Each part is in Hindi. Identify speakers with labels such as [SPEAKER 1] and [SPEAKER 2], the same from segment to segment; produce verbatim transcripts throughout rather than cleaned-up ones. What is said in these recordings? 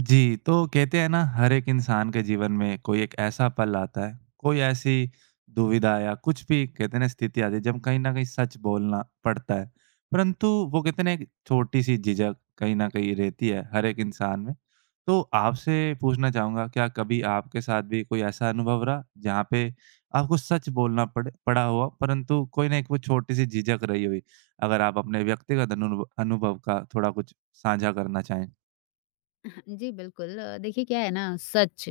[SPEAKER 1] जी, तो कहते हैं ना हर एक इंसान के जीवन में कोई एक ऐसा पल आता है, कोई ऐसी दुविधा या कुछ भी कहते हैं ना स्थिति आती है जब कहीं न कहीं सच बोलना पड़ता है। परंतु वो कहते हैं ना एक छोटी-सी झिझक कहीं न कहीं रहती है हर एक इंसान में। तो आपसे पूछना चाहूँगा क्या कभी आपके साथ भी कोई ऐसा अनुभव रहा जहाँ पे आपको सच बोलना पड़े पड़ा हुआ परंतु कोई ना एक वो छोटी-सी झिझक रही हुई? अगर आप अपने व्यक्तिगत अनुभ अनुभव का थोड़ा कुछ साझा करना चाहें?
[SPEAKER 2] जी, बिल्कुल। अ, देखिए, क्या है ना सच,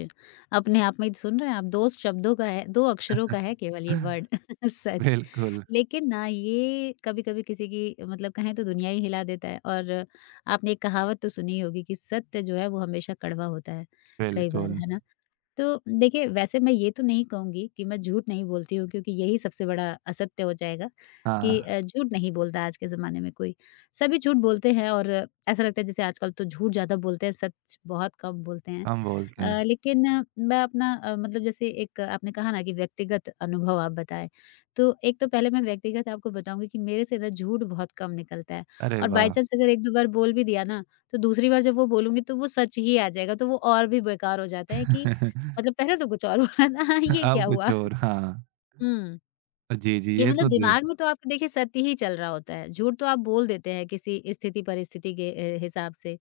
[SPEAKER 2] अपने आप में सुन रहे हैं आप, दो शब्दों का है, दो अक्षरों का है, केवल ये वर्ड सच।
[SPEAKER 1] बिल्कुल,
[SPEAKER 2] लेकिन ना ये कभी-कभी किसी की मतलब कहें तो दुनिया ही हिला देता है। और आपने एक कहावत तो सुनी ही होगी कि सत्य जो है वो हमेशा कड़वा होता है, कई बार,
[SPEAKER 1] बिल्कुल।
[SPEAKER 2] है ना? तो देखिए, वैसे मैं ये तो नहीं कहूँगी कि मैं झूठ नहीं बोलती हूँ, क्योंकि यही सबसे बड़ा असत्य हो जाएगा।
[SPEAKER 1] हाँ,
[SPEAKER 2] कि अ, झूठ नहीं बोलता आज के ज़माने में कोई। सभी झूठ बोलते हैं, और ऐसा लगता है जैसे आजकल तो झूठ ज़्यादा बोलते हैं, सच बहुत कम बोलते हैं।
[SPEAKER 1] हम बोलते हैं,
[SPEAKER 2] अ, लेकिन अ, मैं अपना अ, मतलब, जैसे एक आपने कहा ना कि व्यक्तिगत अनुभव आप बताएँ, तो एक तो पहले मैं व्यक्तिगत आपको बताऊँगी कि मेरे से ना झूठ बहुत कम निकलता है।
[SPEAKER 1] "अरे
[SPEAKER 2] और बाई
[SPEAKER 1] वाह!"
[SPEAKER 2] चांस अगर एक दो बार बोल भी दिया ना, तो दूसरी बार जब वो बोलूँगी तो वो सच ही आ जाएगा, तो वो और भी बेकार हो जाता है कि मतलब पहले तो कुछ और बोला था। ये
[SPEAKER 1] अब
[SPEAKER 2] क्या
[SPEAKER 1] कुछ
[SPEAKER 2] हुआ?
[SPEAKER 1] और हाँ।
[SPEAKER 2] हुँ।
[SPEAKER 1] जी, जी,
[SPEAKER 2] कि
[SPEAKER 1] ये तो
[SPEAKER 2] मतलब
[SPEAKER 1] दे
[SPEAKER 2] दिमाग में तो आपके देखिए सत्य ही चल रहा होता है, झूठ तो आप बोल देते हैं किसी स्थिति-परिस्थिति के अ, हिसाब से,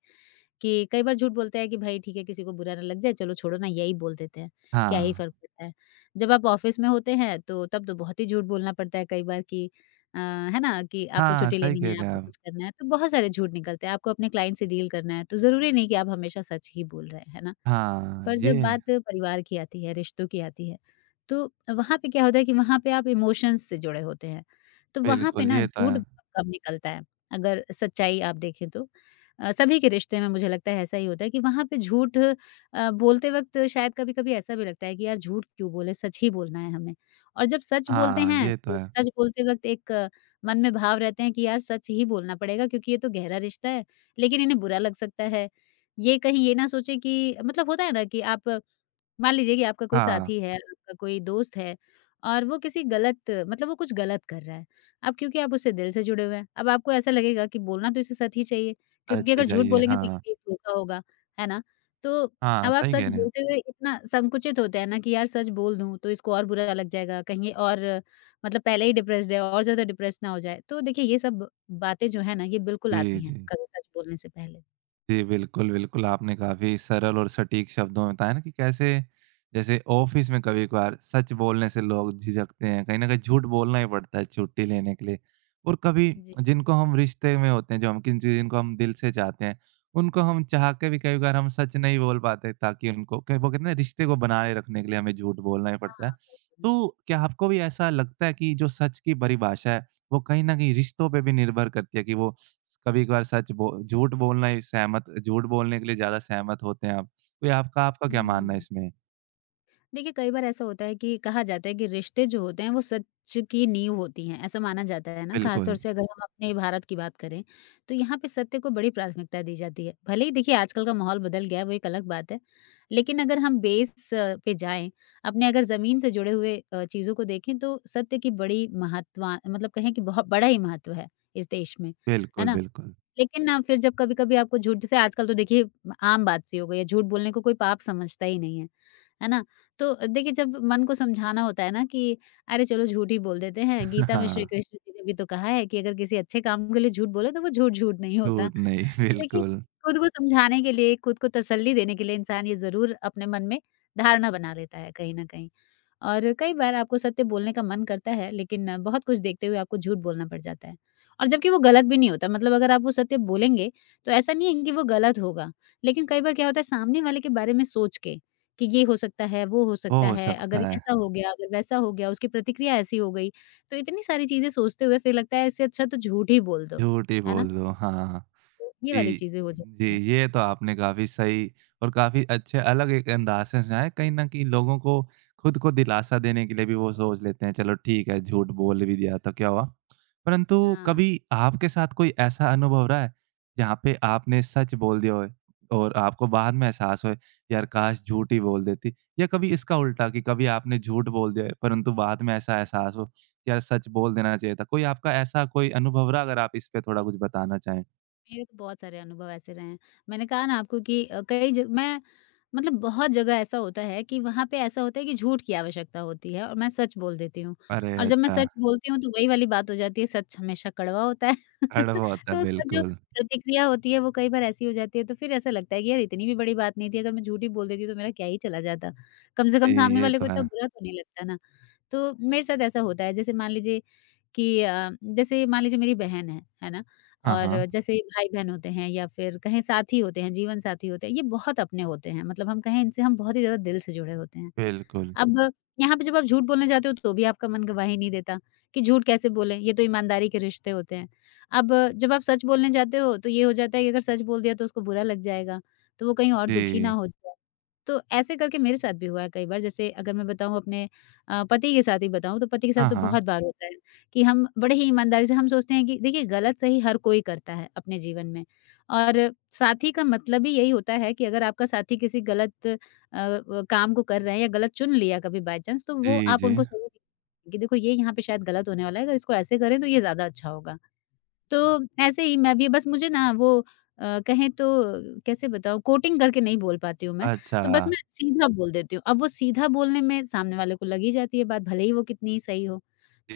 [SPEAKER 2] कि कई बार झूठ बोलते हैं कि भई ठीक है, किसी को बुरा ना लग जाए, चलो छोड़ो ना, यही बोल देते हैं, क्या ही
[SPEAKER 1] हाँ।
[SPEAKER 2] फ़र्क पड़ता है। जब आप ऑफ़िस में होते हैं तो तब तो बहुत ही झूठ बोलना पड़ता है कई बार कि अ, है ना? कि आपको
[SPEAKER 1] हाँ,
[SPEAKER 2] छुट्टी
[SPEAKER 1] सही
[SPEAKER 2] लेनी
[SPEAKER 1] कह
[SPEAKER 2] है,
[SPEAKER 1] रहे हैं
[SPEAKER 2] आपको
[SPEAKER 1] आप।
[SPEAKER 2] कुछ करना है, तो बहुत सारे झूठ निकलते हैं। आपको अपने क्लाइंट से डील करना है, तो ज़रूरी नहीं कि आप हमेशा सच ही बोल रहे हैं, है ना?
[SPEAKER 1] हाँ,
[SPEAKER 2] पर जब बात
[SPEAKER 1] ये
[SPEAKER 2] परिवार की आती है, रिश्तों की आती है, तो वहाँ पे क्या होता है कि वहाँ पे आप इमोशंस से जुड़े होते हैं। तो वहाँ पे
[SPEAKER 1] बिल्कुल,
[SPEAKER 2] ना
[SPEAKER 1] ये तो
[SPEAKER 2] झूठ
[SPEAKER 1] है।
[SPEAKER 2] बहुत कम निकलता है, अगर सच्चाई आप देखें तो। अ, सभी के रिश्ते में मुझे लगता है ऐसा ही होता है कि वहाँ पे झूठ अ, बोलते वक़्त शायद कभी-कभी ऐसा भी लगता है कि यार झूठ क्यों बोले, सच ही बोलना है हमें। और जब सच बोलते
[SPEAKER 1] हाँ,
[SPEAKER 2] हैं,
[SPEAKER 1] ये तो
[SPEAKER 2] तो
[SPEAKER 1] है।
[SPEAKER 2] सच बोलते वक़्त एक अ, मन में भाव रहते हैं कि यार सच ही बोलना पड़ेगा, क्योंकि ये तो गहरा रिश्ता है, लेकिन इन्हें बुरा लग सकता है, ये कहीं ये ना सोचे कि मतलब होता है ना कि आप मान लीजिए कि आपका कोई
[SPEAKER 1] हाँ,
[SPEAKER 2] साथी है, आपका कोई दोस्त है, और वो किसी गलत मतलब वो कुछ गलत कर रहा है। अब क्योंकि आप उससे दिल से जुड़े हुए हैं, अब आपको ऐसा लगेगा कि बोलना तो इसे सच ही चाहिए, क्योंकि
[SPEAKER 1] सच्ची
[SPEAKER 2] अगर झूठ
[SPEAKER 1] चाहिए।
[SPEAKER 2] बोलेंगे तो ये
[SPEAKER 1] हाँ,
[SPEAKER 2] भी एक धोखा होगा, है ना? तो
[SPEAKER 1] हाँ,
[SPEAKER 2] अब आप
[SPEAKER 1] सही कह
[SPEAKER 2] सच
[SPEAKER 1] रहे हैं।
[SPEAKER 2] बोलते हुए इतना संकुचित होते हैं ना कि यार सच बोल दूँ तो इसको और बुरा लग जाएगा, कहीं ये और मतलब पहले ही डिप्रेस्ड है और ज़्यादा डिप्रेस ना हो जाए। तो देखिए ये सब बातें जो है ना, ये बिल्कुल
[SPEAKER 1] जी,
[SPEAKER 2] आती हैं
[SPEAKER 1] जी।
[SPEAKER 2] कभी सच बोलने से पहले।
[SPEAKER 1] जी, बिल्कुल, बिल्कुल। आपने काफ़ी सरल और सटीक शब्दों में बताया ना कि कैसे जैसे ऑफ़िस में कभी-कभार सच बोलने से लोग झिझकते हैं, कहीं न कहीं झूठ बोलना ही पड़ता है छुट्टी लेने के लिए। और कभी
[SPEAKER 2] जी।
[SPEAKER 1] जिनको हम रिश्ते में होते हैं, जो हम किन जिनको हम दिल से चाहते हैं, उनको हम चाह के भी कई बार हम सच नहीं बोल पाते ताकि उनको क वो कहते हैं ना रिश्ते को बनाए रखने के लिए हमें झूठ बोलना ही पड़ता है।
[SPEAKER 2] हाँ।
[SPEAKER 1] तो क्या आपको भी ऐसा लगता है कि जो सच की परिभाषा है, वो कहीं न कहीं रिश्तों पे भी निर्भर करती है कि वो कभी कभार सच बो झूठ बोलना ही सहमत झूठ बोलने के लिए ज़्यादा सहमत होते हैं आप। कोई आपका आपका क्या मानना है
[SPEAKER 2] हुँ।
[SPEAKER 1] इसमें?
[SPEAKER 2] देखिए, कई बार ऐसा होता है कि कहा जाता है कि रिश्ते जो होते हैं, वो सच की नींव होती हैं, ऐसा माना जाता है ना? ख़ास
[SPEAKER 1] बिल्कुल,
[SPEAKER 2] तौर से अगर हम अपने भारत की बात करें, तो यहाँ पे सत्य को बड़ी प्राथमिकता दी जाती है। भले ही देखिए आजकल का माहौल बदल गया है, वो एक अलग बात है। लेकिन अगर हम बेस अ, पे जाएँ, अपने अगर ज़मीन से जुड़े हुए अ, चीज़ों को देखें, तो सत्य की बड़ी महत्वा मतलब कहें कि बहुत बड़ा ही महत्व है इस देश में, है
[SPEAKER 1] बिल्कुल,
[SPEAKER 2] ना?
[SPEAKER 1] बिल्कुल।
[SPEAKER 2] लेकिन ना फिर जब कभी-कभी आपको झूठ जैसे आजकल तो देखिए आम बात सी हो गई है, झूठ बोलने को कोई पाप समझता ही नहीं है, है ना? तो देखिए जब मन को समझाना होता है ना कि अरे चलो झूठ ही बोल देते हैं, गीता में श्री
[SPEAKER 1] हाँ,
[SPEAKER 2] कृष्ण जी ने भी तो कहा है कि अगर किसी अच्छे काम के लिए झूठ बोले तो वो झूठ झूठ नहीं होता।
[SPEAKER 1] झूठ नहीं,
[SPEAKER 2] तो देखिए,
[SPEAKER 1] बिल्कुल।
[SPEAKER 2] खुद को समझाने के लिए, खुद को तसल्ली देने के लिए इंसान ये ज़रूर अपने मन में धारणा बना लेता है कहीं न कहीं। और कई बार आपको सत्य बोलने का मन करता है, लेकिन बहुत कुछ देखते हुए आपको झूठ बोलना पड़ जाता है। और जबकि वो गलत भी नहीं होता, मतलब अगर आप वो सत्य बोलेंगे, तो ऐसा नहीं है कि वो गलत होगा। लेकिन कई बार क्या होता है, सामने वाले के बारे में सोच के कि ये हो सकता है, वो हो
[SPEAKER 1] वो
[SPEAKER 2] सकता
[SPEAKER 1] हो
[SPEAKER 2] है, अगर
[SPEAKER 1] सकता है,
[SPEAKER 2] ऐसा हो गया, अगर वैसा हो गया, उसकी प्रतिक्रिया ऐसी हो गई, तो इतनी सारी चीज़ें सोचते हुए फिर लगता है इससे अच्छा तो झूठ ही बोल दो,
[SPEAKER 1] झूठ ही
[SPEAKER 2] है ना?
[SPEAKER 1] बोल दो, हाँ।
[SPEAKER 2] ये वाली
[SPEAKER 1] जी,
[SPEAKER 2] चीज़ें हो
[SPEAKER 1] जी,
[SPEAKER 2] जाती हैं।
[SPEAKER 1] ये तो आपने काफ़ी सही और काफ़ी अच्छे अलग एक अंदाज़ से समझाया, कहीं न कहीं लोगों को खुद को दिलासा देने के लिए भी वो सोच लेते हैं, चलो ठीक है, झूठ बोल भी दिया तो क्या हुआ? परंतु
[SPEAKER 2] हाँ,
[SPEAKER 1] कभी आपके साथ कोई ऐसा अनुभव रहा है, जहाँ पे आपने सच बोल दिया होए और आपको बाद में एहसास होए, यार काश झूठ ही बोल देती? या कभी इसका उल्टा कि कभी आपने झूठ बोल दिया है, परंतु बाद में ऐसा एहसास हो, कि यार सच बोल देना चाहिए था। कोई आपका ऐसा कोई अनुभव रहा, अगर आप इस पे थोड़ा कुछ बताना चाहें?
[SPEAKER 2] मेरे तो बहुत सारे अनुभव ऐसे रहे हैं। मैंने कहा ना आपको कि अ, कई ज मैं मतलब बहुत जगह ऐसा होता है कि वहाँ पे ऐसा होता है कि झूठ की आवश्यकता होती है, और मैं सच बोल देती हूँ।
[SPEAKER 1] अरे!
[SPEAKER 2] और जब मैं
[SPEAKER 1] अच्छा,
[SPEAKER 2] सच बोलती हूँ तो वही वाली बात हो जाती है, सच हमेशा कड़वा होता है।
[SPEAKER 1] हड़बो होता है,
[SPEAKER 2] तो उसका जो
[SPEAKER 1] बिल्कुल।
[SPEAKER 2] प्रतिक्रिया होती है वो कई बार ऐसी हो जाती है तो फिर ऐसा लगता है कि यार इतनी भी बड़ी बात नहीं थी, अगर मैं झूठ ही बोल देती तो मेरा क्या ही चला जाता। कम से
[SPEAKER 1] जी,
[SPEAKER 2] कम सामने
[SPEAKER 1] ये
[SPEAKER 2] वाले
[SPEAKER 1] तो
[SPEAKER 2] को
[SPEAKER 1] है।
[SPEAKER 2] इतना बुरा तो नहीं लगता ना। तो मेरे साथ ऐसा होता है, जैसे मान लीजिए कि अ, जैसे मान लीजिए मेरी बहन है, है ना?
[SPEAKER 1] हाँ, हाँ,
[SPEAKER 2] और जैसे भाई-बहन होते हैं या फिर कहें साथी होते हैं, जीवन साथी होते हैं, ये बहुत अपने होते हैं। मतलब हम कहें इनसे हम बहुत ही ज़्यादा दिल से जुड़े होते हैं।
[SPEAKER 1] बिल्कुल।
[SPEAKER 2] अब यहाँ पे जब आप झूठ बोलने जाते हो तो भी आपका मन गवाही नहीं देता कि झूठ कैसे बोलें, ये तो ईमानदारी के रिश्ते होते हैं। अब जब आप सच बोलने जाते हो तो ये हो जाता है कि अगर सच बोल दिया तो उसको बुरा लग जाएगा, तो वो कहीं और दुखी ना
[SPEAKER 1] जी,
[SPEAKER 2] हो जाए। तो ऐसे करके मेरे साथ भी हुआ है कई बार। जैसे अगर मैं बताऊँ अपने अ, पति के साथ ही बताऊँ, तो पति के साथ
[SPEAKER 1] हाँ,
[SPEAKER 2] तो
[SPEAKER 1] हाँ।
[SPEAKER 2] बहुत बार होता है कि हम बड़े ही ईमानदारी से हम सोचते हैं कि देखिए गलत-सही हर कोई करता है अपने जीवन में, और साथी का मतलब ही यही होता है कि अगर आपका साथी किसी गलत अ, व काम को कर रहे हैं या गलत चुन लिया कभी बाय चांस, तो वो
[SPEAKER 1] जी,
[SPEAKER 2] आप
[SPEAKER 1] जी।
[SPEAKER 2] उनको सही कि देखो ये यहाँ पे शायद गलत होने वाला है, अगर इसको ऐसे करें तो ये ज़्यादा अच्छा होगा। तो ऐसे ही मैं भी बस मुझे ना वो अ, कहें तो कैसे बताऊँ, कोटिंग करके नहीं बोल पाती हूँ मैं,
[SPEAKER 1] अच्छा,
[SPEAKER 2] तो बस मैं सीधा बोल देती हूँ। अब वो सीधा बोलने में सामने वाले को लग ही जाती है बात, भले ही वो कितनी ही सही हो।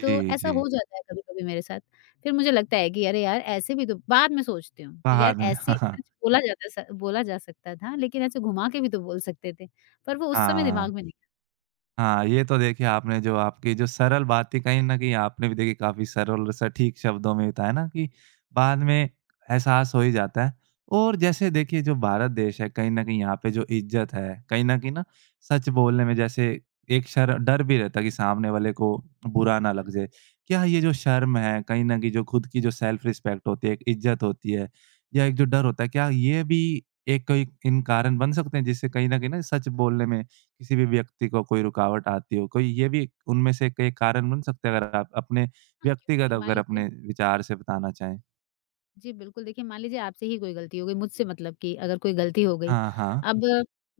[SPEAKER 2] तो ऐसा
[SPEAKER 1] जी।
[SPEAKER 2] हो जाता है कभी-कभी मेरे साथ। फिर मुझे लगता है कि अरे यार, ऐसे भी तो बाद में सोचती हूँ कि यार
[SPEAKER 1] बाद में
[SPEAKER 2] ऐसे
[SPEAKER 1] हाँ, हाँ।
[SPEAKER 2] सच बोला जाता स बोला जा सकता था, लेकिन ऐसे घुमा के भी तो बोल सकते थे। पर वो उस समय दिमाग
[SPEAKER 1] हाँ।
[SPEAKER 2] में नहीं था।
[SPEAKER 1] हाँ, ये तो देखिए आपने जो आपकी जो सरल बातें कहीं न कहीं आपने भी देखिए काफ़ी सरल और सटीक शब्दों में बताया ना कि बाद में एहसास हो ही जाता है। और जैसे देखिए जो भारत देश है कहीं न कहीं यहाँ पे जो इज़्ज़त है, कहीं न कहीं ना सच बोलने में जैसे एक शर डर भी रहता है कि सामने वाले को बुरा ना लग जाए। क्या ये जो शर्म है कहीं न कहीं जो खुद की जो सेल्फ रिस्पेक्ट होती है, एक इज़्ज़त होती है या एक जो डर होता है, क्या ये भी एक कोई इन कारण बन सकते हैं जिससे कहीं न कहीं ना सच बोलने में किसी भी व्यक्ति को कोई रुकावट आती हो, कोई ये भी उनमें से एक एक कारण बन सकता है अगर आप अपने
[SPEAKER 2] हाँ, क्यों
[SPEAKER 1] व्यक्तिगत
[SPEAKER 2] नहीं, मान
[SPEAKER 1] अगर
[SPEAKER 2] लीजिए
[SPEAKER 1] अपने विचार से बताना चाहें?
[SPEAKER 2] जी, बिल्कुल, देखिए मान लीजिए आपसे ही कोई गलती हो गई, मुझसे मतलब कि अगर कोई गलती हो गई,
[SPEAKER 1] हाँ, हाँ।
[SPEAKER 2] अब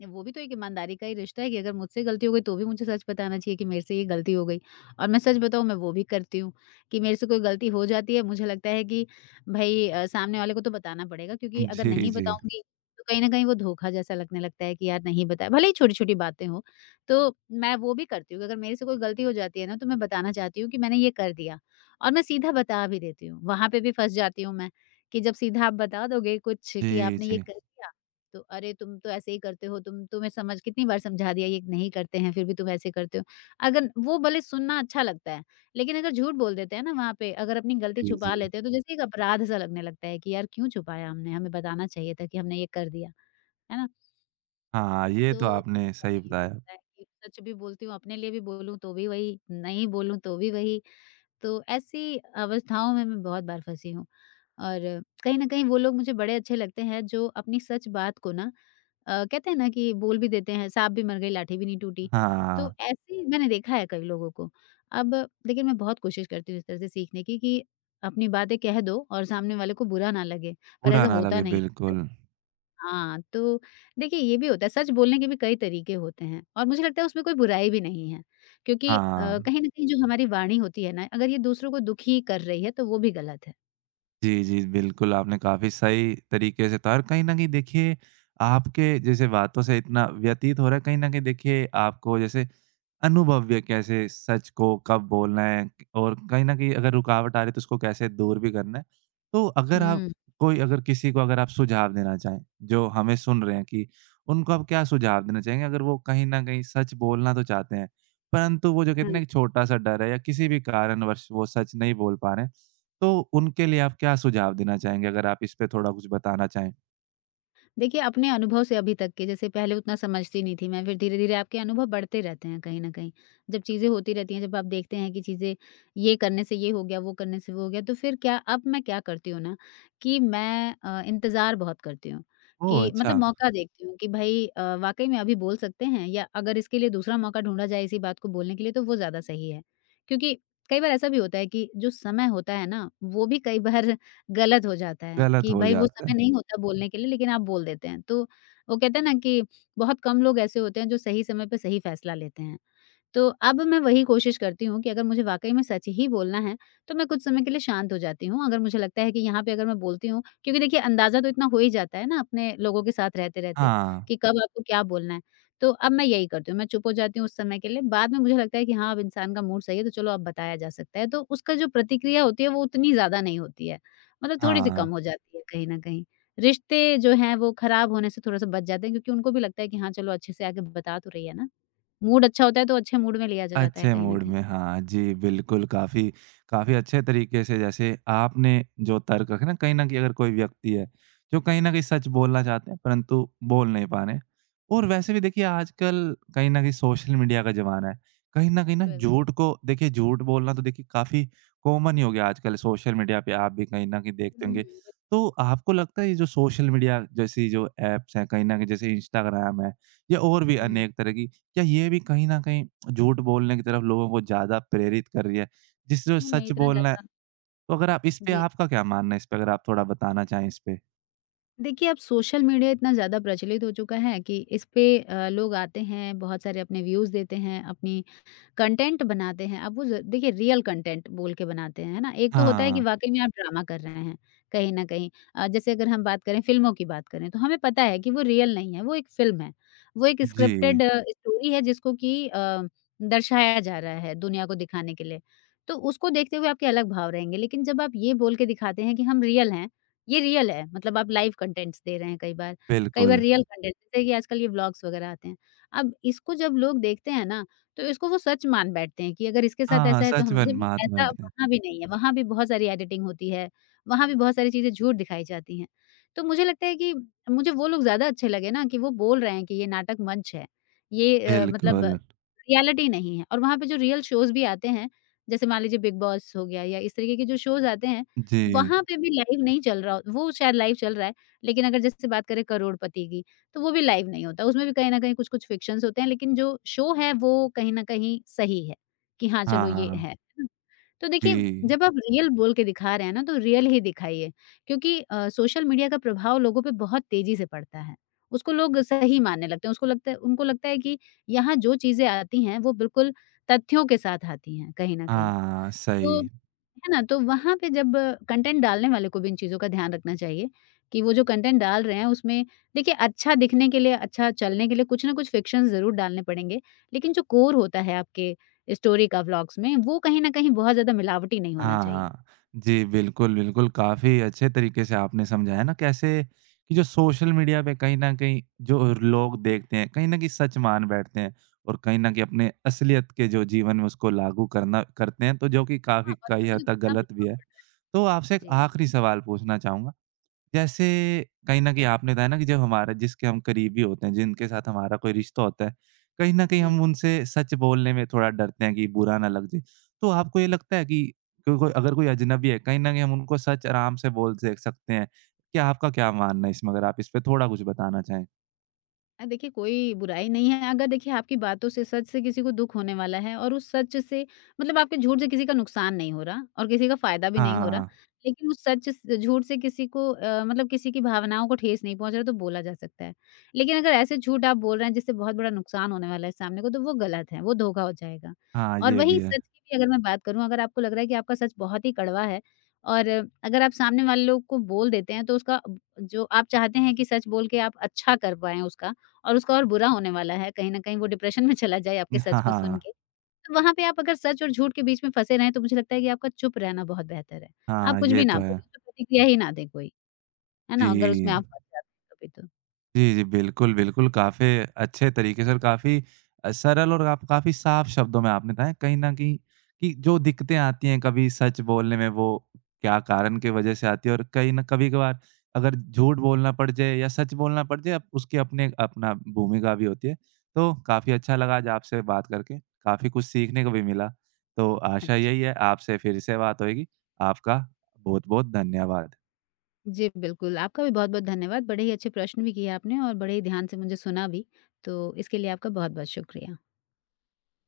[SPEAKER 2] वो भी तो एक ईमानदारी का ही रिश्ता है कि अगर मुझसे गलती हो गई तो भी मुझे सच बताना चाहिए कि मेरे से ये गलती हो गई। और मैं सच बताऊँ, मैं वो भी करती हूँ कि मेरे से कोई गलती हो जाती है, मुझे लगता है कि भई अ, सामने वाले को तो बताना पड़ेगा, क्योंकि अगर
[SPEAKER 1] जी,
[SPEAKER 2] नहीं
[SPEAKER 1] जी।
[SPEAKER 2] बताऊँगी तो कहीं न कहीं वो धोखा जैसा लगने लगता है कि यार नहीं बताया, भले ही छोटी-छोटी बातें हों। तो मैं वो भी करती हूँ कि अगर मेरे से कोई गलती हो जाती है ना तो मैं बताना चाहती हूँ कि मैंने ये कर दिया, और मैं सीधा बता भी देती हूँ, वहाँ पे भी फँस जाती हूँ मैं। कि जब सीधा आप बता दोगे कुछ कि
[SPEAKER 1] जी,
[SPEAKER 2] आपने ये
[SPEAKER 1] जी।
[SPEAKER 2] कर दिया, तो अरे तुम तो ऐसे ही करते हो, तुम तुम्हें समझ कितनी बार समझा दिया ये नहीं करते हैं, फिर भी तुम ऐसे करते हो। अगर वो भले सुनना अच्छा लगता है, लेकिन अगर झूठ बोल देते हैं ना वहाँ पे, अगर अपनी गलती
[SPEAKER 1] जी, जी।
[SPEAKER 2] छुपा लेते हैं, तो जैसे एक अपराध सा लगने लगता है कि यार क्यों छुपाया हमने? हमें बताना चाहिए था कि हमने ये कर दिया, है ना?
[SPEAKER 1] हाँ, ये तो
[SPEAKER 2] तो मेरे
[SPEAKER 1] आपने
[SPEAKER 2] साथ
[SPEAKER 1] सही
[SPEAKER 2] तो ये भी
[SPEAKER 1] बताया।
[SPEAKER 2] होता है कि सच भी बोलती हूँ, अपने लिए भी बोलूँ तो भी वही, नहीं बोलूँ तो भी वही। तो ऐसी अवस्थाओं में मैं बहुत बार फँसी हूँ। और कहीं न कहीं वो लोग मुझे बड़े अच्छे लगते हैं जो अपनी सच बात को ना अ, कहते हैं ना कि बोल भी देते हैं, साँप भी मर गई लाठी भी नहीं टूटी। तो
[SPEAKER 1] हाँ,
[SPEAKER 2] ऐसे ही मैंने देखा है कई लोगों को। अब लेकिन मैं बहुत कोशिश करती हूँ इस तरह से सीखने की कि अपनी बातें कह दो और सामने वाले को बुरा ना लगे, पर
[SPEAKER 1] बुरा
[SPEAKER 2] ऐसा
[SPEAKER 1] ना
[SPEAKER 2] होता
[SPEAKER 1] लगे
[SPEAKER 2] नहीं है।
[SPEAKER 1] बिल्कुल।
[SPEAKER 2] हाँ, तो देखिए ये भी होता है, सच बोलने के भी कई तरीके होते हैं और मुझे लगता है उसमें कोई बुराई भी नहीं है क्योंकि अ,
[SPEAKER 1] हाँ।
[SPEAKER 2] कहीं न कहीं जो हमारी वाणी होती है ना, अगर ये दूसरों को दुखी कर रही है तो वो भी गलत है।
[SPEAKER 1] जी, जी। बिल्कुल, आपने काफ़ी सही तरीके से कहा और कहीं न कहीं देखिए, आपके जैसे बातों से इतना व्यतीत हो रहा है, कहीं न कहीं देखिए आपको जैसे अनुभव्य कैसे सच को कब बोलना है और कहीं न कहीं अगर रुकावट आ रही है, तो उसको कैसे दूर भी करना है। तो अगर आप
[SPEAKER 2] हुँ।
[SPEAKER 1] कोई अगर किसी को अगर आप सुझाव देना चाहें, जो हमें सुन रहे हैं कि उनको आप क्या सुझाव देना चाहेंगे? अगर वो कहीं न कहीं सच बोलना तो चाहते हैं, परंतु वो जो कहते हैं ना
[SPEAKER 2] हाँ।
[SPEAKER 1] एक छोटा-सा डर है या किसी भी कारणवश वो सच नहीं बोल पा रहे हैं। तो उनके लिए आप क्या सुझाव देना चाहेंगे अगर आप इस पे थोड़ा कुछ बताना चाहें?
[SPEAKER 2] देखिए, अपने अनुभव से अभी तक के जैसे पहले उतना समझती नहीं थी मैं, फिर धीरे-धीरे आपके अनुभव बढ़ते रहते हैं कहीं न कहीं। जब चीज़ें होती रहती हैं, जब आप देखते हैं कि चीज़ें ये करने से ये हो गया, वो करने से वो हो गया, तो फिर क्या अब मैं क्या करती हूँ ना कि मैं अ, इंतज़ार बहुत करती हूँ
[SPEAKER 1] ओह!
[SPEAKER 2] कि
[SPEAKER 1] अच्छा,
[SPEAKER 2] मतलब मौका देखती हूँ कि भई अ, वाक़ई में अभी बोल सकते हैं या अगर इसके लिए दूसरा मौका ढूँढा जाए इसी बात को बोलने के लिए तो वो ज़्यादा सही है। क्योंकि कई बार ऐसा भी होता है कि जो समय होता है ना, वो भी कई बार गलत हो जाता है
[SPEAKER 1] गलत
[SPEAKER 2] कि
[SPEAKER 1] हो
[SPEAKER 2] भाई वो
[SPEAKER 1] जाता
[SPEAKER 2] समय
[SPEAKER 1] है।
[SPEAKER 2] नहीं होता बोलने के लिए लेकिन आप बोल देते हैं। तो वो कहते हैं ना कि बहुत कम लोग ऐसे होते हैं जो सही समय पे सही फैसला लेते हैं। तो अब मैं वही कोशिश करती हूँ कि अगर मुझे वाक़ई में सच ही बोलना है, तो मैं कुछ समय के लिए शांत हो जाती हूँ। अगर मुझे लगता है कि यहाँ पे अगर मैं बोलती हूँ क्योंकि देखिए अंदाज़ा तो इतना हो ही जाता है ना अपने लोगों के साथ रहते-रहते
[SPEAKER 1] हाँ,
[SPEAKER 2] कि कब आपको क्या बोलना है। तो अब मैं यही करती हूँ, मैं चुप हो जाती हूँ उस समय के लिए। बाद में मुझे लगता है कि हाँ, अब इंसान का मूड सही है तो चलो अब बताया जा सकता है। तो उसका जो प्रतिक्रिया होती है वो उतनी ज़्यादा नहीं होती है, मतलब थोड़ी-सी
[SPEAKER 1] हाँ।
[SPEAKER 2] कम हो जाती है कहीं न कहीं। रिश्ते जो हैं वो ख़राब होने से थोड़ा-सा बच जाते हैं क्योंकि उनको भी लगता है कि हाँ, चलो अच्छे से आके बता तो रही है ना। मूड अच्छा होता है तो अच्छे मूड में लिया जाता है
[SPEAKER 1] अच्छे
[SPEAKER 2] कहीं न
[SPEAKER 1] मूड
[SPEAKER 2] कहीं।
[SPEAKER 1] में, हाँ। जी, बिल्कुल, काफ़ी काफ़ी अच्छे तरीके से जैसे आपने जो तर्क रखे ना, कहीं न कहीं अगर कोई व्यक्ति है, जो कहीं न कहीं सच बोलना चाहते हैं, परंतु बोल नहीं पा रहे हैं। और वैसे भी देखिए आजकल कहीं न कहीं सोशल मीडिया का ज़माना है। कहीं न कहीं ना
[SPEAKER 2] बिल्कुल।
[SPEAKER 1] झूठ को देखिए झूठ बोलना तो देखिए काफ़ी कॉमन ही हो गया आजकल सोशल मीडिया पे, आप भी कहीं न कहीं देखते
[SPEAKER 2] हुँ,
[SPEAKER 1] होंगे। तो आपको लगता है ये जो सोशल मीडिया जैसी जो ऐप्स हैं, कहीं न कहीं जैसे इंस्टाग्राम है या और भी
[SPEAKER 2] हुँ।
[SPEAKER 1] अनेक तरह की, क्या ये भी कहीं न कहीं झूठ बोलने की तरफ लोगों को ज़्यादा प्रेरित कर रही है, जिससे
[SPEAKER 2] वो नहीं
[SPEAKER 1] सच
[SPEAKER 2] इतना
[SPEAKER 1] बोलना है।
[SPEAKER 2] ज़्यादा
[SPEAKER 1] तो अगर आप इस पे
[SPEAKER 2] जी।
[SPEAKER 1] आपका क्या मानना है इस पे अगर आप थोड़ा बताना चाहें इस पे?
[SPEAKER 2] देखिए अब सोशल मीडिया इतना ज़्यादा प्रचलित हो चुका है कि इस पे अ, लोग आते हैं, बहुत सारे अपने व्यूज़ देते हैं, अपनी कंटेंट बनाते हैं, अब वो ज़ देखिए रियल कंटेंट बोल के बनाते हैं, है ना? एक तो होता है कि
[SPEAKER 1] हाँ,
[SPEAKER 2] वाक़ई में आप ड्रामा कर रहे हैं, कहीं न कहीं। अ, जैसे अगर हम बात करें फ़िल्मों की बात करें, तो हमें पता है कि वो रियल नहीं है, वो एक फ़िल्म है। वो एक
[SPEAKER 1] जी,
[SPEAKER 2] स्क्रिप्टेड स्टोरी है जिसको कि अ, दर्शाया जा रहा है दुनिया को दिखाने के लिए। तो उसको देखते हुए आपके अलग भाव रहेंगे, लेकिन जब आप ये बोल के दिखाते हैं कि हम रियल हैं, ये रियल है, मतलब आप लाइव कंटेंट्स दे रहे हैं कई बार। कई बार
[SPEAKER 1] बिल्कुल।
[SPEAKER 2] रियल कंटेंट जैसे कि आजकल ये व्लॉग्स वग़ैरह आते हैं। अब इसको जब लोग देखते हैं ना, तो इसको वो सच मान बैठते हैं कि अगर इसके साथ
[SPEAKER 1] हाँ, हाँ,
[SPEAKER 2] ऐसा है तो
[SPEAKER 1] सच
[SPEAKER 2] हम
[SPEAKER 1] में
[SPEAKER 2] जबकि
[SPEAKER 1] महात्मा
[SPEAKER 2] ऐसा
[SPEAKER 1] गाँधी थे।
[SPEAKER 2] वहाँ भी नहीं है, वहाँ भी बहुत सारी एडिटिंग होती है, वहाँ भी बहुत सारी चीज़ें झूठ दिखाई जाती हैं। तो मुझे लगता है कि मुझे वो लोग ज़्यादा अच्छे लगे ना कि वो बोल रहे हैं कि ये नाटक मंच है, ये अ, मतलब
[SPEAKER 1] बिल्कुल,
[SPEAKER 2] रियलिटी नहीं है और वहाँ पे जो रियल शोज़ भी आते हैं, जैसे मान लीजिए बिग बॉस हो गया या इस तरीके के जो शोज़ आते हैं,
[SPEAKER 1] जी।
[SPEAKER 2] वहाँ पे भी लाइव नहीं चल रहा हो- वो शायद लाइव चल रहा है, लेकिन अगर जैसे बात करें करोड़पति की तो वो भी लाइव नहीं होता। उसमें भी कहीं न कहीं कुछ-कुछ फ़िक्शंस होते हैं, लेकिन जो शो है वो कहीं न कहीं सही है, कि हाँ,
[SPEAKER 1] हाँ,
[SPEAKER 2] चलो
[SPEAKER 1] हाँ,
[SPEAKER 2] ये
[SPEAKER 1] हाँ।
[SPEAKER 2] है, है ना? तो
[SPEAKER 1] जी।
[SPEAKER 2] देखिए, जब आप रियल बोल के दिखा रहे हैं ना, तो रियल ही दिखाइए क्योंकि अ, सोशल मीडिया का प्रभाव लोगों पे बहुत तेज़ी से पड़ता है। उसको लोग सही मानने लगते हैं, उसको लगता है उनको लगता है कि यहाँ जो चीज़ें आती हैं, वो बिल्कुल तथ्यों के साथ आती हैं, कहीं न कहीं।
[SPEAKER 1] हाँ,
[SPEAKER 2] तो
[SPEAKER 1] सही।
[SPEAKER 2] है ना? तो वहाँ पे जब कंटेंट डालने वाले को भी इन चीज़ों का ध्यान रखना चाहिए कि वो जो कंटेंट डाल रहे हैं उसमें देखिए अच्छा दिखने के लिए, अच्छा चलने के लिए कुछ ना कुछ फ़िक्शंस ज़रूर डालने पड़ेंगे, लेकिन जो कोर होता है आपके स्टोरी का व्लॉग्स में, वो कहीं न कहीं बहुत ज़्यादा मिलावटी नहीं होना
[SPEAKER 1] हाँ,
[SPEAKER 2] चाहिए।
[SPEAKER 1] हाँ। जी, बिल्कुल, बिल्कुल। काफ़ी अच्छे तरीके से आपने समझाया ना कैसे कि जो सोशल मीडिया पे कहीं न कहीं जो लोग देखते हैं, कहीं न कहीं सच मान बैठते हैं और कहीं न कहीं अपने असलियत के जो जीवन में उसको लागू करना करते हैं, तो जो कि काफ़ी
[SPEAKER 2] हाँ,
[SPEAKER 1] कई
[SPEAKER 2] बच्चों पे
[SPEAKER 1] हद
[SPEAKER 2] तो
[SPEAKER 1] तक
[SPEAKER 2] कितना
[SPEAKER 1] गलत भी
[SPEAKER 2] प्रभाव
[SPEAKER 1] है। तो आपसे
[SPEAKER 2] पड़
[SPEAKER 1] एक
[SPEAKER 2] जी,
[SPEAKER 1] आखिरी सवाल पूछना चाहूँगा। जैसे कहीं न कहीं आपने बताया ना कि जब हमारा जिसके हम करीबी होते हैं, जिनके साथ हमारा कोई रिश्ता होता है, कहीं न कहीं
[SPEAKER 2] जी।
[SPEAKER 1] हम उनसे सच बोलने में थोड़ा डरते हैं कि बुरा ना लग जाए। तो आपको ये लगता है कि कोई कोई अगर कोई अजनबी है, कहीं न कहीं हम उनको सच आराम से बोल से सकते हैं। क्या आपका क्या मानना है इसमें? अगर आप इस पे थोड़ा कुछ बताना चाहें।
[SPEAKER 2] अ, देखिए कोई बुराई नहीं है, अगर देखिए आपकी बातों से, सच से किसी को दुःख होने वाला है और उस सच से मतलब आपके झूठ से किसी का नुकसान नहीं हो रहा और किसी का फ़ायदा भी नहीं हो रहा,
[SPEAKER 1] हाँ,
[SPEAKER 2] लेकिन उस सच स झूठ से किसी को अ, मतलब किसी की भावनाओं को ठेस नहीं पहुँच रहा तो बोला जा सकता है। लेकिन अगर ऐसे झूठ आप बोल रहे हैं जिससे बहुत बड़ा नुकसान होने वाला है सामने को तो वो गलत है, वो धोखा हो जाएगा।
[SPEAKER 1] हाँ,
[SPEAKER 2] और
[SPEAKER 1] ये भी
[SPEAKER 2] वहीं
[SPEAKER 1] है।
[SPEAKER 2] सच की भी अगर मैं बात करूँ, अगर आपको लग रहा है कि आपका सच बहुत ही कड़वा है और अगर आप सामने वाले लोग को बोल देते हैं तो उसका ब जो आप चाहते हैं कि सच बोल के आप अच्छा कर पाएँ उसका और उसका और बुरा होने वाला है, कहीं न कहीं वो डिप्रेशन में चला जाए आपके सच
[SPEAKER 1] हाँ,
[SPEAKER 2] को सुन
[SPEAKER 1] हाँ।
[SPEAKER 2] के। तो वहाँ पे आप अगर सच और झूठ के बीच में फँसे रहें, तो मुझे लगता है कि आपका चुप रहना बहुत बेहतर है। आप
[SPEAKER 1] हाँ,
[SPEAKER 2] कुछ
[SPEAKER 1] ये
[SPEAKER 2] भी
[SPEAKER 1] तो
[SPEAKER 2] ना
[SPEAKER 1] है।
[SPEAKER 2] बोलें, तो प्रतिक्रिया ही ना दे कोई, है ना? अगर उसमें
[SPEAKER 1] जी।
[SPEAKER 2] आप फँस जाते हैं कभी तो।
[SPEAKER 1] जी, जी। बिल्कुल, बिल्कुल। काफ़ी अच्छे तरीके से और काफ़ी अ, सरल और आप काफ़ी साफ शब्दों में आपने बताया कहीं न कहीं कि जो दिक्कतें आती हैं कभी सच बोलने में वो क्या कारण की वज़ह से आती है और कहीं न कभी-कभार अगर झूठ बोलना पड़ जाए या सच बोलना पड़ जाए, अब उसकी अपने अपना भूमिका भी होती है। तो काफ़ी अच्छा लगा आज आपसे बात करके, काफ़ी कुछ सीखने को भी मिला। तो आशा
[SPEAKER 2] अच्छा।
[SPEAKER 1] यही है आपसे फिर से बात होएगी। आपका बहुत-बहुत धन्यवाद।
[SPEAKER 2] जी, बिल्कुल, आपका भी बहुत-बहुत धन्यवाद। बड़े ही अच्छे प्रश्न भी किए आपने और बड़े ही ध्यान से मुझे सुना भी, तो इसके लिए आपका बहुत-बहुत शुक्रिया।